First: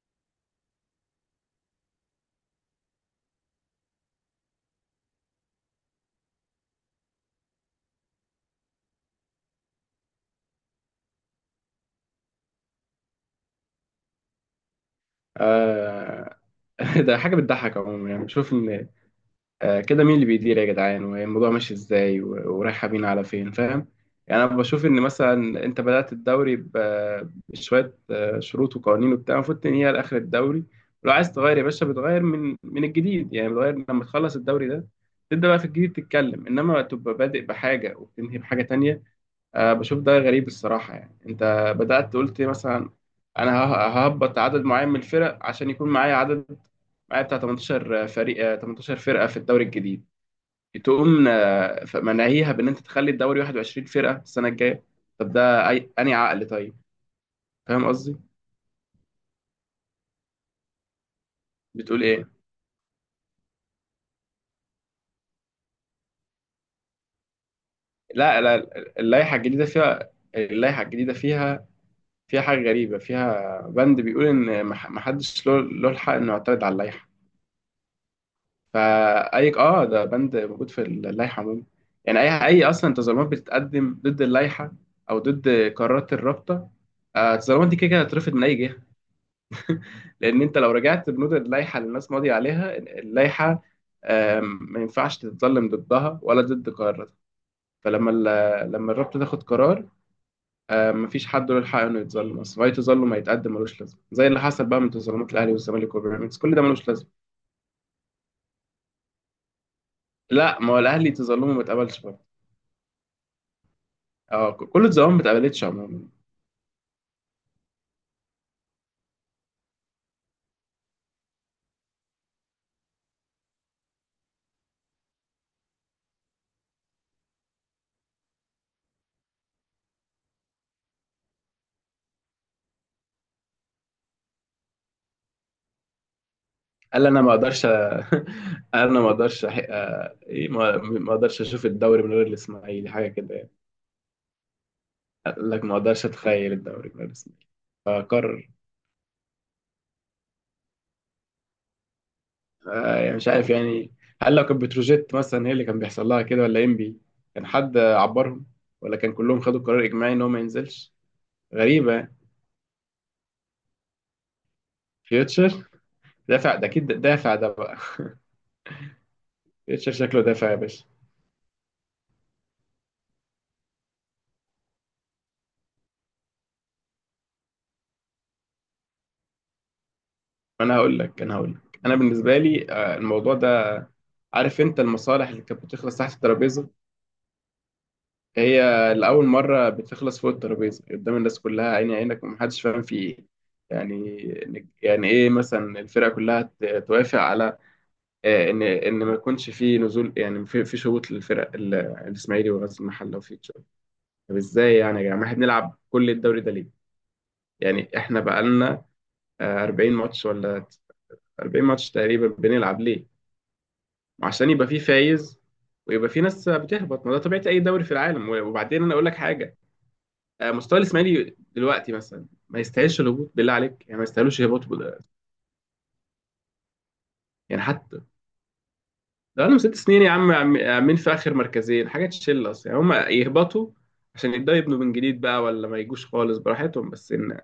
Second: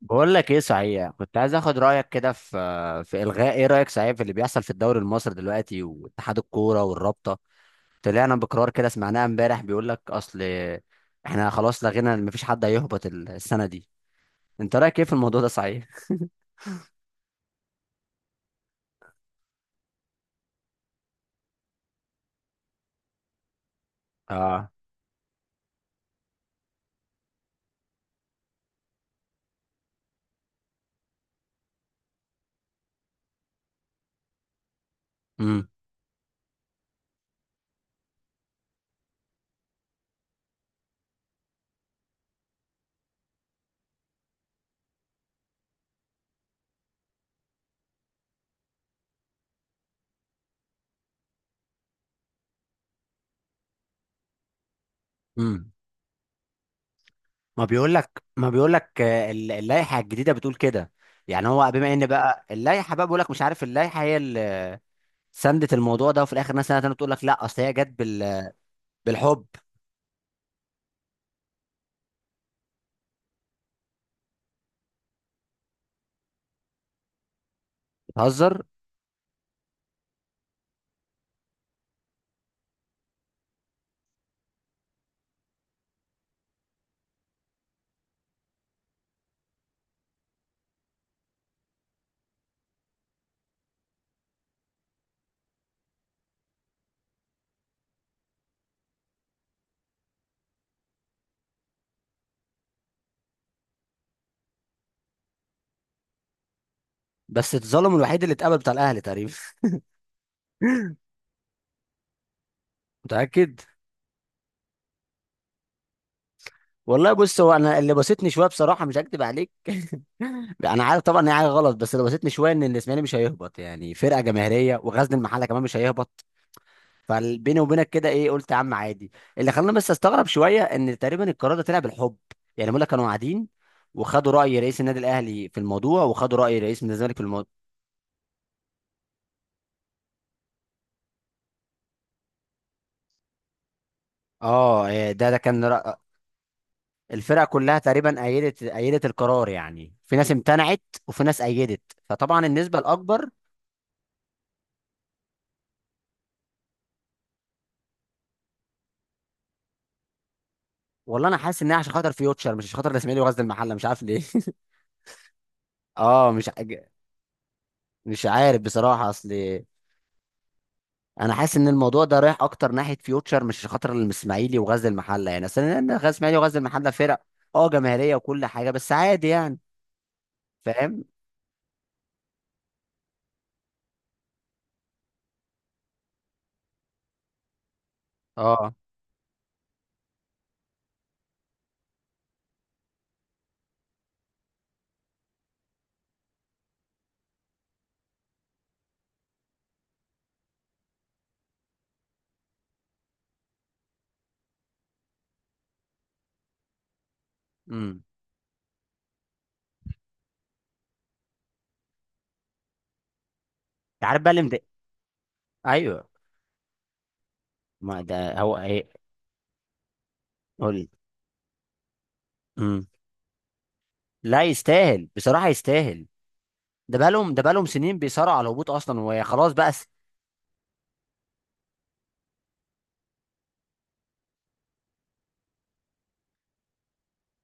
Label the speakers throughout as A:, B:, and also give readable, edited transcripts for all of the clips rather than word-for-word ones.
A: بقول لك ايه، صحيح كنت عايز اخد رايك كده في الغاء. ايه رايك، صحيح، في اللي بيحصل في الدوري المصري دلوقتي؟ واتحاد الكوره والرابطه طلعنا بقرار كده، سمعناه امبارح، بيقول لك اصل احنا خلاص لغينا، مفيش حد هيهبط السنه دي. انت رايك ايه في الموضوع ده صحيح؟
B: آه. ده حاجة بتضحك عموما، يعني بشوف إن كده مين اللي بيدير يا جدعان والموضوع ماشي إزاي ورايحة بينا على فين، فاهم؟ يعني أنا
A: اه.
B: بشوف إن مثلا أنت بدأت الدوري بشوية شروط وقوانين وبتاع المفروض تنهيها لآخر الدوري. ولو عايز تغير يا باشا بتغير من الجديد، يعني بتغير لما تخلص الدوري ده تبدأ بقى في
A: امم
B: الجديد تتكلم، إنما تبقى بادئ بحاجة وبتنهي بحاجة تانية. أه بشوف ده غريب الصراحة. يعني أنت بدأت قلت مثلا أنا ههبط عدد معين من الفرق عشان يكون معايا عدد، معايا بتاع 18 فريق، 18 فرقة في الدوري الجديد. تقوم مناهيها بإن أنت تخلي الدوري 21 فرقة السنة الجاية. طب ده
A: امم
B: أي أنهي عقل؟ طيب،
A: ما
B: فاهم
A: بيقول
B: قصدي؟
A: لك، اللائحه الجديده بتقول كده. يعني هو بما
B: بتقول
A: ان
B: إيه؟
A: بقى اللائحه بقى بيقول لك، مش عارف، اللائحه هي اللي سندت الموضوع ده، وفي الاخر ناس سنه تانية تقول لك لا اصل هي جت
B: لا
A: بال،
B: لا، اللائحة
A: بالحب.
B: الجديدة فيها، اللائحة الجديدة فيها، فيها حاجة غريبة، فيها بند بيقول إن محدش له الحق إنه يعترض على اللائحة.
A: بتهزر.
B: فاي اه ده بند موجود في اللائحه عموما. يعني اي اصلا تظلمات بتتقدم ضد اللائحه او ضد قرارات الرابطه، التظلمات دي كده كده هتترفض من اي جهه، لان انت لو رجعت بنود اللائحه اللي الناس ماضيه عليها اللائحه، ما ينفعش تتظلم ضدها ولا ضد قراراتها. فلما لما الرابطه تاخد قرار، مفيش حد له الحق انه يتظلم. اصلا اي تظلم هيتقدم ملوش لازمه زي اللي حصل بقى من تظلمات الاهلي والزمالك وبيراميدز، كل ده ملوش لازمه.
A: بس اتظلم الوحيد اللي اتقبل بتاع الاهلي تقريبا.
B: لا ما هو الاهلي تظلمه ما اتقبلش،
A: متاكد؟
B: اه كل الظواهر ما اتقبلتش عموما.
A: والله بص، هو انا اللي بسطني شويه بصراحه، مش هكدب عليك. انا عارف طبعا ان هي حاجه غلط، بس اللي بسطني شويه ان الاسماعيلي مش هيهبط، يعني فرقه جماهيريه، وغزل المحله كمان مش هيهبط. فبيني وبينك كده ايه، قلت يا عم عادي. اللي خلاني بس استغرب شويه ان تقريبا القرار ده طلع بالحب. يعني بيقول لك كانوا قاعدين وخدوا راي رئيس النادي الاهلي في الموضوع، وخدوا راي رئيس النادي
B: قال
A: الزمالك
B: انا
A: في
B: ما
A: الموضوع.
B: اقدرش قال انا ما اقدرش ايه ما اقدرش اشوف الدوري من غير الاسماعيلي، حاجه كده يعني.
A: اه إيه ده، ده
B: قال
A: كان
B: لك ما
A: رأ...
B: اقدرش اتخيل الدوري من غير
A: الفرق
B: الاسماعيلي.
A: كلها تقريبا
B: فقرر.
A: أيدت، أيدت القرار، يعني في ناس امتنعت وفي ناس أيدت، فطبعا النسبة
B: يعني
A: الأكبر.
B: مش عارف يعني، هل لو كانت بتروجيت مثلا هي اللي كان بيحصل لها كده، ولا ام بي؟ كان حد عبرهم؟ ولا كان كلهم خدوا قرار اجماعي ان هو ما ينزلش؟
A: والله أنا حاسس إنها عشان
B: غريبه
A: خاطر
B: يعني.
A: فيوتشر، مش عشان خاطر الإسماعيلي وغزل المحلة، مش عارف ليه.
B: فيوتشر،
A: أه مش ع-،
B: دافع ده اكيد، دافع ده بقى.
A: مش عارف بصراحة أصل.
B: فيوتشر شكله دافع يا باشا.
A: أنا حاسس إن الموضوع ده رايح أكتر ناحية فيوتشر مش عشان خاطر الإسماعيلي وغزل المحلة، يعني أصل إن غزل الإسماعيلي وغزل المحلة فرق أه جماهيرية وكل حاجة، بس عادي يعني.
B: انا هقول
A: فاهم.
B: لك، انا هقول لك، انا بالنسبه لي، الموضوع ده. عارف انت المصالح اللي كانت بتخلص تحت الترابيزه، هي
A: أه.
B: لاول مره بتخلص فوق الترابيزه قدام الناس كلها عيني عينك، ومحدش فاهم في ايه. يعني، يعني ايه مثلا الفرقه كلها توافق على ان ما يكونش في نزول، يعني في في شروط للفرق الاسماعيلي وغزل المحله وفيوتشر. طب ازاي يعني يا جماعه؟ احنا بنلعب كل الدوري ده ليه؟ يعني
A: أمم.
B: احنا بقالنا 40 ماتش، ولا 40 ماتش تقريبا بنلعب ليه؟
A: عارف بقى اللي
B: عشان
A: مضايق-.
B: يبقى فيه فايز،
A: أيوه.
B: ويبقى فيه ناس بتهبط. ما ده طبيعة أي دوري في
A: ما
B: العالم.
A: ده هو
B: وبعدين
A: إيه.
B: أنا أقول لك حاجة،
A: قول
B: مستوى
A: لي.
B: الإسماعيلي دلوقتي مثلا ما
A: أمم.
B: يستاهلش الهبوط، بالله عليك يعني، ما يستاهلوش
A: لا
B: يهبطوا
A: يستاهل بصراحة، يستاهل. ده
B: يعني
A: بقالهم سنين
B: حتى
A: بيصارعوا على الهبوط اصلا،
B: ده
A: وخلاص
B: لهم
A: بقى
B: ست
A: س...
B: سنين يا عم، عاملين في آخر مركزين، حاجة تشيل أصلا. يعني هم يهبطوا عشان يبدأوا يبنوا من جديد بقى، ولا ما يجوش خالص، براحتهم، بس إن مش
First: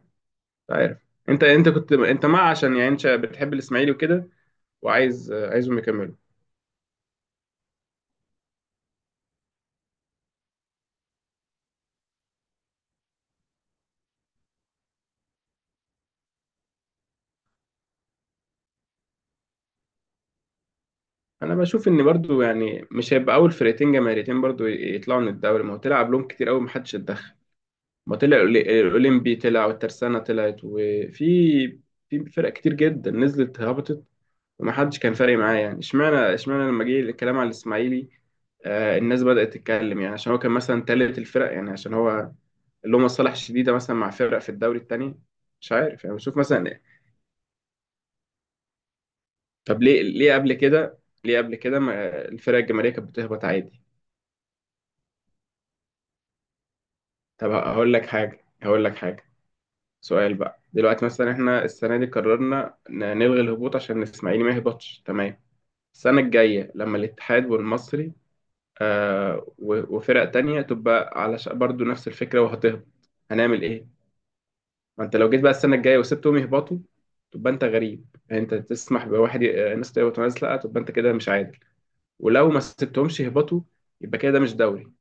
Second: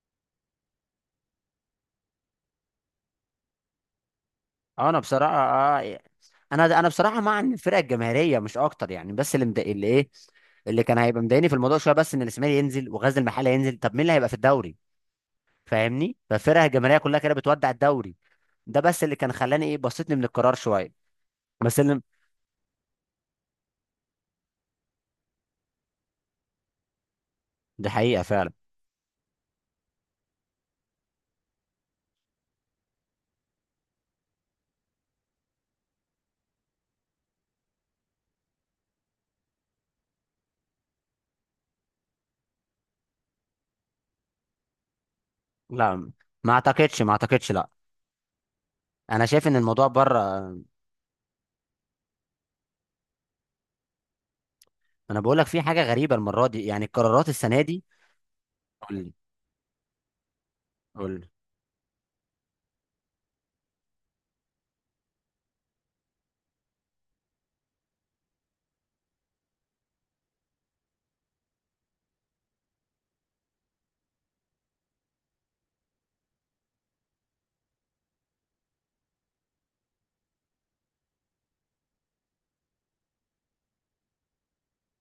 B: عارف أنت، أنت كنت أنت مع، عشان يعني أنت بتحب الإسماعيلي وكده
A: آه، انا
B: وعايز،
A: بصراحه
B: عايزهم
A: آه.
B: يكملوا.
A: انا بصراحه مع ان الفرقه الجماهيريه، مش اكتر يعني، بس اللي مضايق اللي ايه، اللي كان هيبقى مضايقني في الموضوع شويه بس ان الاسماعيلي ينزل وغزل المحله ينزل، طب مين اللي هيبقى في الدوري؟ فاهمني؟ فالفرقه الجماهيريه كلها كده بتودع الدوري. ده بس اللي كان خلاني ايه، بسطني من القرار شويه.
B: انا
A: بس
B: بشوف
A: اللي،
B: ان برضو يعني مش هيبقى اول فرقتين جماهيريتين برضو يطلعوا من الدوري. ما هو تلعب لهم كتير قوي، محدش اتدخل.
A: دي
B: ما
A: حقيقه
B: طلع
A: فعلا.
B: الاولمبي طلع، والترسانة طلعت، وفي في فرق كتير جدا نزلت هبطت، ومحدش كان فارق معاه يعني، اشمعنى لما جه الكلام على الاسماعيلي؟ آه، الناس بدأت تتكلم يعني، عشان هو كان مثلا تالت الفرق يعني، عشان هو اللي هم مصالح شديدة مثلا مع فرق في الدوري التاني. مش عارف
A: لا
B: يعني، بشوف
A: ما
B: مثلا إيه.
A: اعتقدش، ما اعتقدش، لا. انا شايف ان
B: طب
A: الموضوع
B: ليه،
A: بره.
B: قبل كده، ليه قبل كده ما الفرق الجماهيرية كانت بتهبط عادي؟
A: انا بقول لك في حاجه غريبه المره دي، يعني القرارات
B: طب
A: السنه دي.
B: هقول لك حاجة، هقول لك
A: قول لي.
B: حاجة، سؤال بقى دلوقتي:
A: قول
B: مثلا احنا السنة دي قررنا نلغي الهبوط عشان الإسماعيلي ما يهبطش، تمام؟ السنة الجاية لما الاتحاد والمصري وفرق تانية تبقى على برضو نفس الفكرة وهتهبط، هنعمل ايه؟ ما انت لو جيت بقى السنة الجاية وسبتهم يهبطوا تبقى انت غريب. يعني انت تسمح بواحد الناس تهبط وناس لا، تبقى انت كده مش عادل. ولو ما سبتهمش يهبطوا يبقى كده ده مش دوري،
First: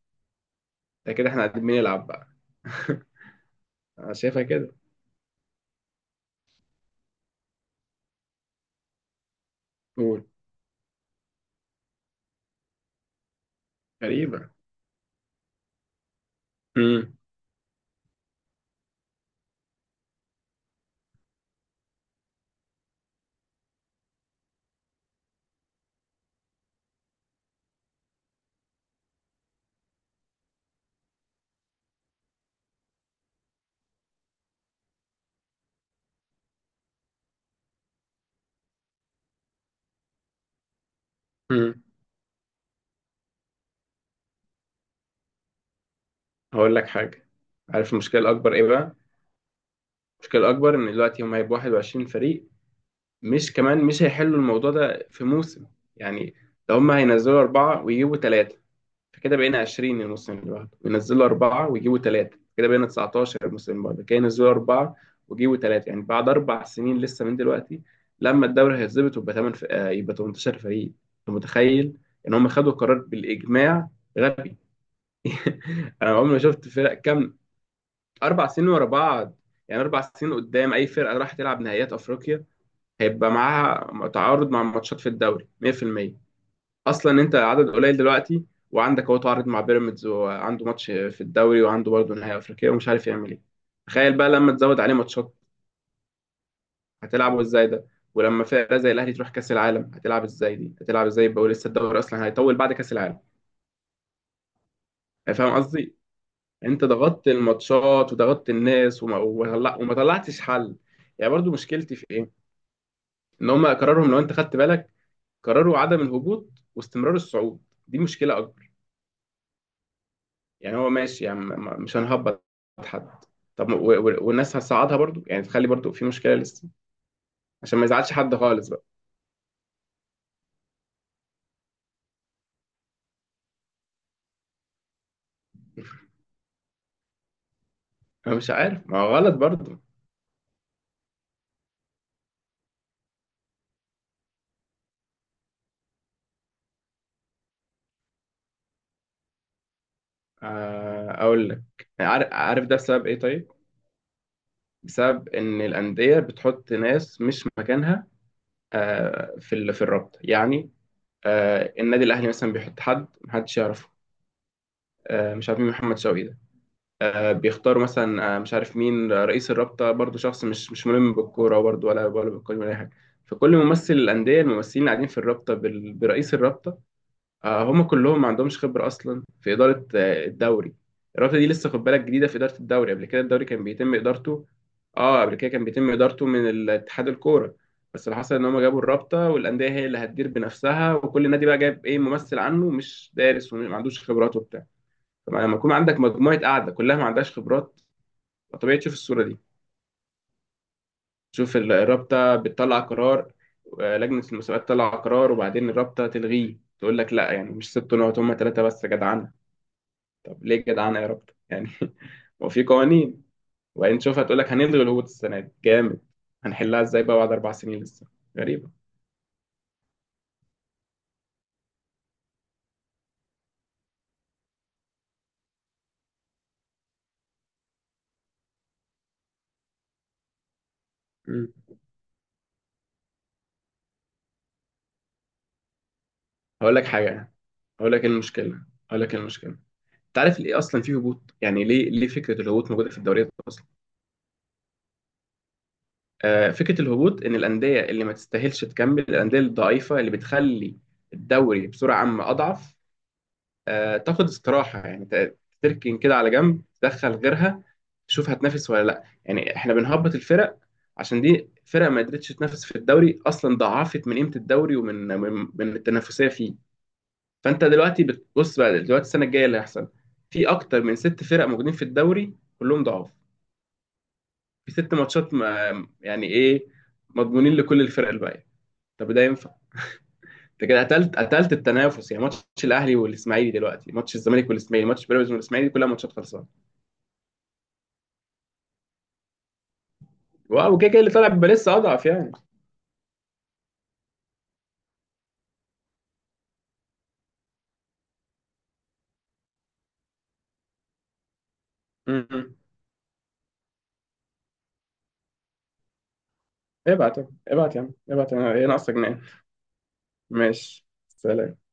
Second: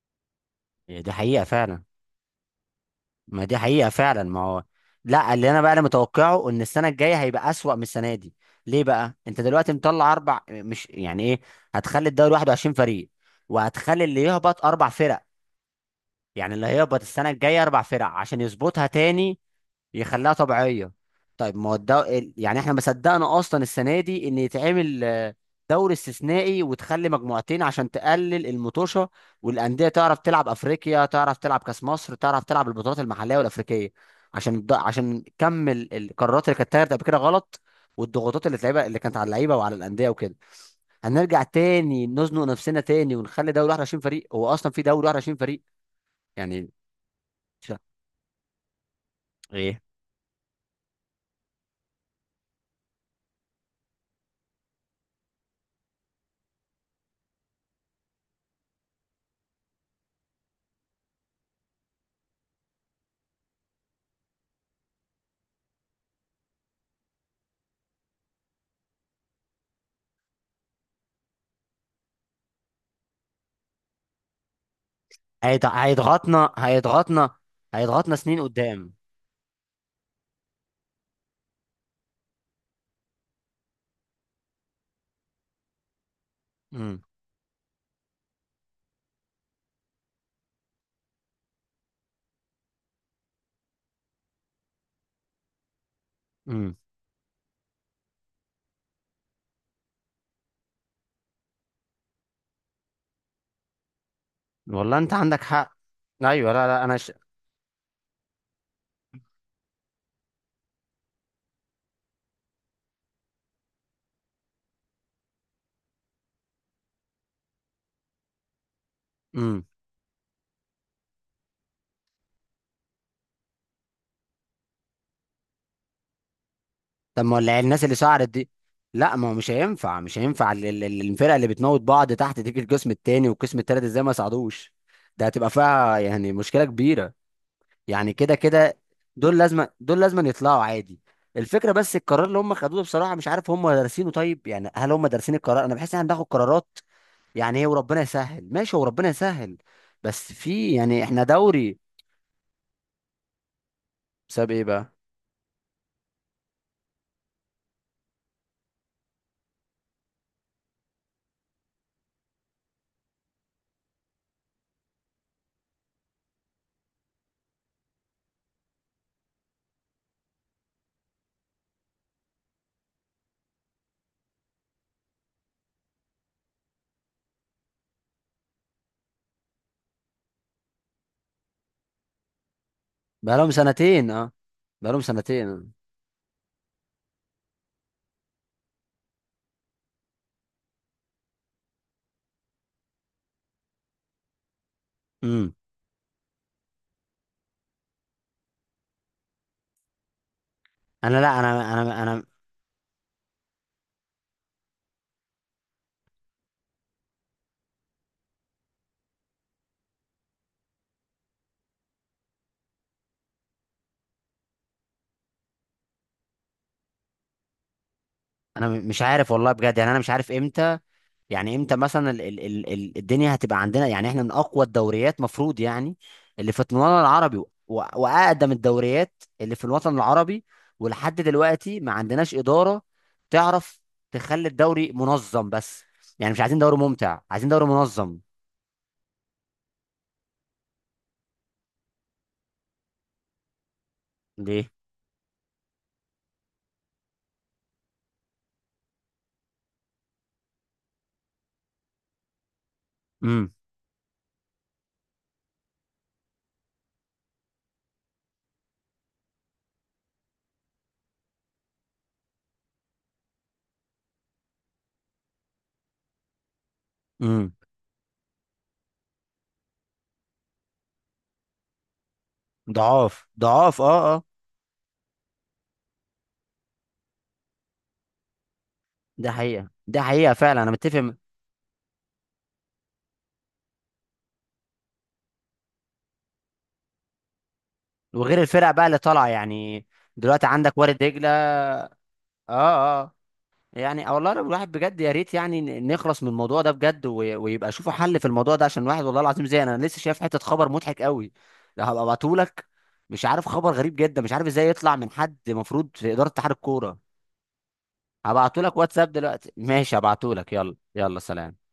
A: لي. دي
B: ده كده احنا
A: حقيقه
B: قاعدين
A: فعلا.
B: بنلعب بقى.
A: ما دي حقيقة
B: انا
A: فعلا، ما
B: شايفها
A: هو.
B: كده.
A: لا اللي انا بقى، انا متوقعه ان السنة الجاية هيبقى اسوأ من السنة دي. ليه بقى؟ انت دلوقتي مطلع
B: قول.
A: اربع، مش يعني ايه، هتخلي الدوري 21 فريق، وهتخلي اللي
B: غريبة.
A: يهبط اربع فرق، يعني اللي هيهبط
B: امم.
A: السنة الجاية اربع فرق عشان يظبطها تاني، يخليها طبيعيه. طيب ما هو الدو... ال- يعني احنا ما صدقنا اصلا السنه دي ان يتعمل دوري استثنائي وتخلي مجموعتين عشان تقلل المطوشه، والانديه تعرف تلعب افريقيا، تعرف تلعب كاس مصر، تعرف تلعب البطولات المحليه والافريقيه، عشان الد... عشان كم ال- القرارات اللي كانت اتاخدت قبل كده غلط، والضغوطات اللي اتلعبها اللي كانت على اللعيبه وعلى الانديه وكده. هنرجع
B: امم.
A: تاني نزنق نفسنا تاني، ونخلي دوري 21 فريق؟ هو اصلا في دوري 21 فريق يعني؟
B: هقول لك حاجه،
A: مش-.
B: عارف المشكله الاكبر ايه بقى؟
A: ايه.
B: المشكله الاكبر ان دلوقتي هم هيبقوا 21 فريق. مش كمان مش هيحلوا الموضوع ده في موسم، يعني لو هم هينزلوا اربعه ويجيبوا ثلاثه فكده بقينا 20 الموسم اللي بعده، وينزلوا اربعه ويجيبوا ثلاثه كده بقينا 19 الموسم اللي بعده، كده ينزلوا اربعه ويجيبوا ثلاثه، يعني بعد اربع سنين لسه من دلوقتي لما الدوري هيتظبط ويبقى 8 ف... آه، يبقى 18 فريق. انت متخيل ان هم خدوا قرار بالاجماع غبي؟ انا عمري ما
A: هيضغطنا،
B: شفت فرق كامله
A: هيضغطنا سنين
B: اربع سنين ورا
A: قدام.
B: بعض. يعني اربع سنين قدام اي فرقه راح تلعب نهائيات افريقيا هيبقى معاها تعارض مع ماتشات في الدوري 100%.
A: امم.
B: اصلا انت عدد قليل دلوقتي وعندك اهو تعارض مع بيراميدز، وعنده ماتش في الدوري وعنده برضه نهائي افريقيا ومش عارف يعمل ايه. تخيل بقى لما تزود عليه ماتشات،
A: امم.
B: هتلعبه ازاي ده؟ ولما فرقه زي الاهلي تروح كاس العالم هتلعب ازاي؟ دي هتلعب ازاي بقى؟ ولسه الدوري اصلا هيطول بعد كاس العالم.
A: والله انت
B: يعني
A: عندك
B: فاهم
A: حق.
B: قصدي؟
A: ايوه لا لا
B: انت
A: انا ش...
B: ضغطت الماتشات، وضغطت الناس، وما طلعتش حل. يعني برضو مشكلتي في إيه؟ ان هم قرارهم لو انت خدت بالك، قرروا عدم الهبوط واستمرار الصعود، دي مشكله اكبر.
A: امم.
B: يعني هو ماشي يعني، مش هنهبط حد. طب، والناس هتصعدها برضو، يعني تخلي برضو في مشكله لسه
A: طب ما ولا
B: عشان
A: الناس
B: ما
A: اللي
B: يزعلش
A: سعرت
B: حد
A: دي.
B: خالص بقى.
A: لا ما هو مش هينفع، مش هينفع الفرقه اللي بتموت بعض تحت، تيجي القسم التاني والقسم التالت ازاي ما يصعدوش؟ ده هتبقى فيها يعني مشكله كبيره، يعني كده
B: انا مش
A: كده.
B: عارف، ما هو غلط برضو.
A: دول لازم يطلعوا عادي. الفكره بس القرار اللي هم خدوه ده بصراحه مش عارف هم دارسينه، طيب يعني هل هم دارسين القرار؟ انا بحس ان احنا بناخد قرارات، يعني ايه، وربنا يسهل. ماشي، هو ربنا يسهل، بس في يعني احنا
B: اقول لك،
A: دوري.
B: عارف، ده بسبب ايه طيب؟
A: بسبب ايه بقى؟
B: بسبب ان الانديه بتحط ناس مش مكانها، في الرابطه يعني. النادي الاهلي مثلا بيحط حد محدش يعرفه، مش عارف مين محمد شوقي ده. بيختاروا مثلا، مش عارف مين، رئيس الرابطة برضو شخص مش ملم بالكورة برضو، ولا بالقانون ولا أي حاجة. فكل ممثل الأندية، الممثلين اللي قاعدين في الرابطة برئيس الرابطة، هم كلهم ما عندهمش خبرة أصلا في إدارة الدوري. الرابطة دي لسه خد بالك جديدة في إدارة الدوري. قبل كده الدوري
A: بقالهم
B: كان بيتم
A: سنتين اه،
B: إدارته،
A: بقالهم
B: اه قبل كده كان
A: سنتين.
B: بيتم إدارته من اتحاد الكورة. بس اللي حصل إن هم جابوا الرابطة، والأندية هي اللي هتدير بنفسها، وكل نادي بقى جايب إيه ممثل عنه مش دارس وما عندوش خبرات وبتاع. طبعا
A: امم.
B: لما يكون عندك مجموعة قاعدة كلها ما عندهاش خبرات، طبيعي تشوف الصورة دي.
A: انا لا
B: تشوف
A: انا انا انا
B: الرابطة بتطلع قرار، لجنة المسابقات تطلع قرار، وبعدين الرابطة تلغيه تقول لك لا، يعني مش ست نقط، هما ثلاثة بس جدعانة. طب ليه جدعانة يا رابطة يعني؟ وفي قوانين. وبعدين تشوفها تقول لك هنلغي الهبوط السنة دي جامد، هنحلها ازاي بقى بعد أربع سنين لسه؟
A: انا
B: غريبة.
A: مش عارف والله بجد، يعني انا مش عارف امتى، يعني امتى مثلا ال ال ال ال الدنيا هتبقى عندنا، يعني احنا من اقوى الدوريات مفروض، يعني اللي في الوطن العربي واقدم الدوريات اللي في الوطن العربي، ولحد
B: مم.
A: دلوقتي ما عندناش إدارة تعرف تخلي الدوري منظم بس، يعني مش عايزين
B: هقول
A: دوري
B: لك
A: ممتع،
B: حاجة،
A: عايزين دوري
B: هقول لك إيه
A: منظم.
B: المشكلة، هقول لك إيه المشكلة، انت عارف ليه اصلا في هبوط؟ يعني ليه، فكره الهبوط موجوده في الدوريات اصلا؟
A: ليه؟
B: فكره الهبوط ان الانديه اللي ما تستاهلش تكمل، الانديه الضعيفه اللي بتخلي الدوري بسرعه عامه اضعف،
A: امم.
B: تاخد استراحه يعني، تركن كده على جنب، تدخل غيرها. تشوف هتنافس ولا لا. يعني احنا بنهبط الفرق عشان دي فرق ما قدرتش تنافس في الدوري اصلا، ضعفت من قيمه الدوري ومن من التنافسيه فيه.
A: امم.
B: فانت دلوقتي بتبص بقى دلوقتي السنه الجايه اللي هيحصل، في اكتر من ست فرق موجودين في الدوري كلهم ضعاف،
A: ضعاف، ضعاف، اه اه.
B: في ست ماتشات ما يعني ايه، مضمونين لكل الفرق الباقيه. طب ده
A: ده
B: ينفع؟
A: حقيقة، ده حقيقة فعلا،
B: انت
A: انا
B: كده
A: متفق
B: قتلت،
A: م-.
B: قتلت التنافس. يعني ماتش الاهلي والاسماعيلي دلوقتي، ماتش الزمالك والاسماعيلي، ماتش بيراميدز والاسماعيلي، كلها ماتشات خلصانه.
A: وغير الفرق بقى اللي طالعة يعني، دلوقتي
B: واو،
A: عندك
B: وكده
A: وارد
B: كده اللي طالع
A: دجلة
B: بيبقى لسه
A: اه.
B: اضعف يعني.
A: اه آه. يعني والله لو الواحد بجد، يا ريت يعني نخلص من الموضوع ده بجد، ويبقى شوفوا حل في الموضوع ده، عشان الواحد والله العظيم زي انا لسه شايف حتة خبر مضحك قوي، لو هبقى
B: م- م.
A: ابعتهولك. مش عارف، خبر غريب جدا، مش عارف ازاي يطلع من حد المفروض في إدارة اتحاد الكورة.
B: ابعت، ابعت يا عم، ابعت يا عم، ايه
A: هبعتهولك
B: ناقصك؟
A: واتساب
B: ناقص.
A: دلوقتي، ماشي، هبعتهولك، يلا
B: ماشي،
A: يلا
B: سلام.
A: سلام.